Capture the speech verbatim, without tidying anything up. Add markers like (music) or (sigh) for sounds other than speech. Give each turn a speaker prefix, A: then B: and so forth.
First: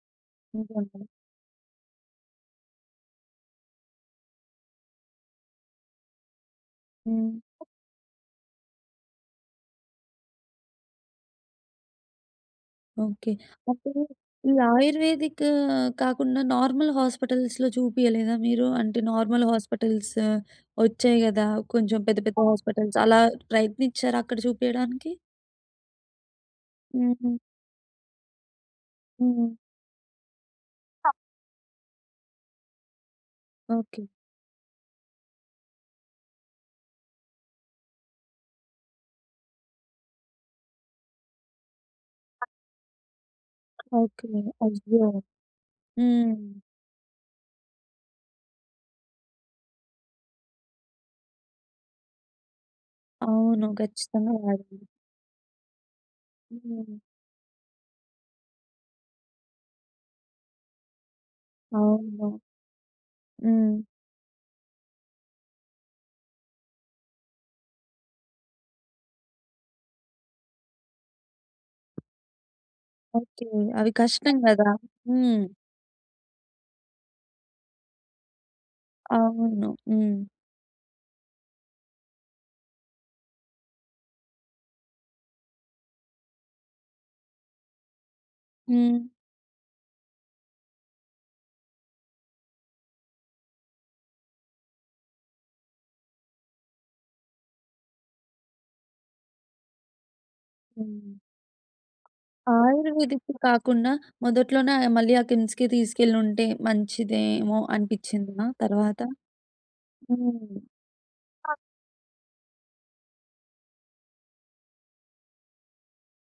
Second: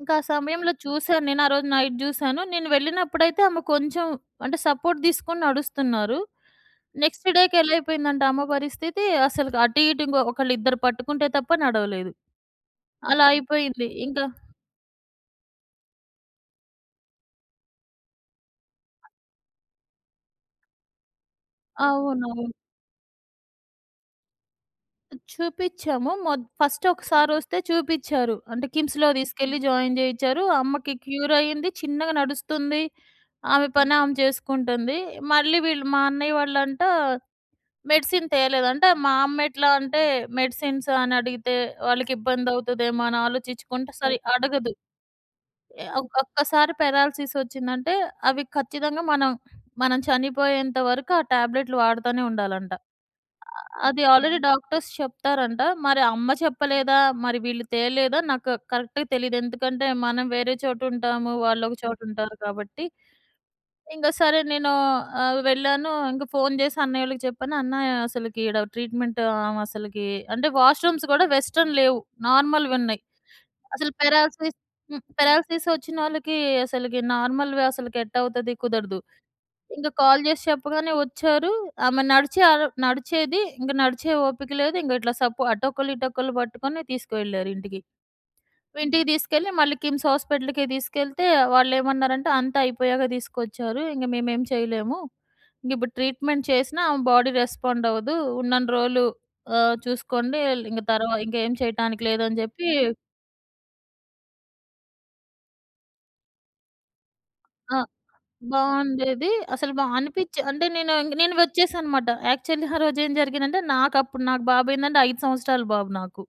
A: ఇంకా ఆ సమయంలో
B: ఓకే. ఓకే.
A: చూశాను నేను. ఆ రోజు నైట్ జూసాను. నేను వెళ్ళినప్పుడైతే ఆమె కొంచెం అంటే సపోర్ట్ తీసుకొని నడుస్తున్నారు! నెక్స్ట్ డేకి
B: హ్మ్.
A: ఎలా అయిపోయిందంటే అమ్మ పరిస్థితి అసలు అటు ఇటు ఒకళ్ళు ఇద్దరు పట్టుకుంటే తప్ప నడవలేదు! అలా
B: ఓకే.
A: అయిపోయింది.
B: అప్పుడు
A: ఇంకా
B: ఈ ఆయుర్వేదిక్ కాకుండా నార్మల్ హాస్పిటల్స్‌లో చూపియలేదా మీరు? అంటే నార్మల్ హాస్పిటల్స్ ఒచ్చాయి గదా! కొంచెం పెద్ద పెద్ద
A: అవునవును.
B: హాస్పిటల్స్ అలా ప్రయత్నిచ్చారా అక్కడ చూపియడానికి?
A: చూపిచ్చాము. మొ ఫస్ట్
B: హుహు.
A: ఒకసారొస్తే చూపిచ్చారు. అంటే కిమ్స్‌లో
B: హుహు.
A: తీసుకెళ్ళి జాయిన్ చేయిచారు. అమ్మకి క్యూర్ అయింది. చిన్నగా నడుస్తుంది. ఆమె పని
B: ఓకే.
A: ఆమె చేసుకుంటుంది. మళ్ళీ వీళ్ళు మా అన్నయ్య వాళ్ళంట మెడిసిన్ తేలేదంటే మా అమ్మ ఎట్లా అంటే మెడిసిన్స్ అని అడిగితే వాళ్ళకి ఇబ్బందౌతదేమో అని ఆలోచిచ్చుకుంట
B: ఓకే.
A: సరిగ్గా అడగదు.
B: అయ్యో!
A: ఆహ్, ఒ
B: హ్మ్.
A: ఒక్కసారి పారాలిసిస్ ఒచ్చిందంటే అవి ఖచ్చితంగా మనం మనం చనిపోయేంత వరకు ఆ టాబ్లెట్‌లు వాడతానే ఉండాలంట.
B: అవును.
A: అది
B: ఖచ్చితంగా
A: ఆల్రెడీ
B: వాడాలి.
A: డాక్టర్స్ చెప్తారంట. మరి అమ్మ
B: హ్మ్.
A: చెప్పలేదా? మరి వీళ్ళు తేలేదా? నాకు కరెక్ట్‌గా తెలీదు. ఎందుకంటే మనం వేరే చోట ఉంటాము. వాళ్ళు ఒక చోట ఉంటారు
B: అవును.
A: కాబట్టి.
B: హ్మ్.
A: ఇంగ సరే నేనూ ఆహ్, వెళ్ళాను. ఇంక ఫోన్ చేసి అన్నయ్యోళ్ళకి చెప్పాను. అన్నా అసలికి ఈడ ట్రీట్మెంట్ ఆవ అసలకి అంటే వాష్‌రూమ్స్ గూడా వెస్ట్‌రన్ లేవు. నార్మల్‌‌వున్నాయి.
B: ఓకే. అవి
A: అసలు
B: కష్టం
A: పారాలిసిస్
B: గదా?
A: హ్మ్.
B: హ్మ్.
A: పారాలిసిస్ వచ్చినోళ్ళకి అసలికి నార్మల్‌వి అసలకి ఎట్టా అవుతది? కుదరదు.
B: అవును.
A: ఇంగ కాల్
B: హ్మ్.
A: చేసి చెప్పగానే వచ్చారు. ఆమె నడిచే అర్ నడిచేది ఇంక. నడిచే ఓపిక లేదు ఇంక ఇట్లా సపో అటొకళ్ళు ఇటొకళ్ళు పట్టుకొని తీసుకెళ్లారింటికి.
B: హ్మ్.
A: ఇంటికి తీసుకెళ్ళి మళ్ళీ కిమ్స్ హాస్పిటల్‌కే తీసుకెళ్తే వాళ్ళేమన్నారంటే అంత అయిపోయాక తీసుకొచ్చారు. ఇంగ మేమేం చేయలేము. ఇంగ ఇప్పుడు ట్రీట్‌మెంట్ చేసినా ఆమె బాడీ రెస్పాండ్ అవ్వదు. ఉన్నన్ని రోజులు ఆహ్, చూసుకోండి ల్ ఇంక
B: హ్మ్.
A: తరువా ఇంకేమి చేయటానికి లేదని చెప్పి
B: ఆయుర్వేదిక్‌కి కాకుండా మొదట్లోనే ఆ మళ్ళీ ఆ కిమ్స్‌కే తీసుకెళ్ళి ఉంటే మంచిదేమో
A: ఆ!
B: అనిపిచ్చిందా తర్వాత?
A: బావుండేది. అసలు మ అనిపిచ్చే అంటె
B: హ్మ్.
A: నేను ఇంగ నేను వచ్చేసా అన్నమాట. యాక్చువల్లి ఆ రోజేం (chuckles) జరిగిందంటే నాకప్పుడు నాకు బాబు ఏందంటే ఐదు సంవత్సరాలు బాబు నాకు.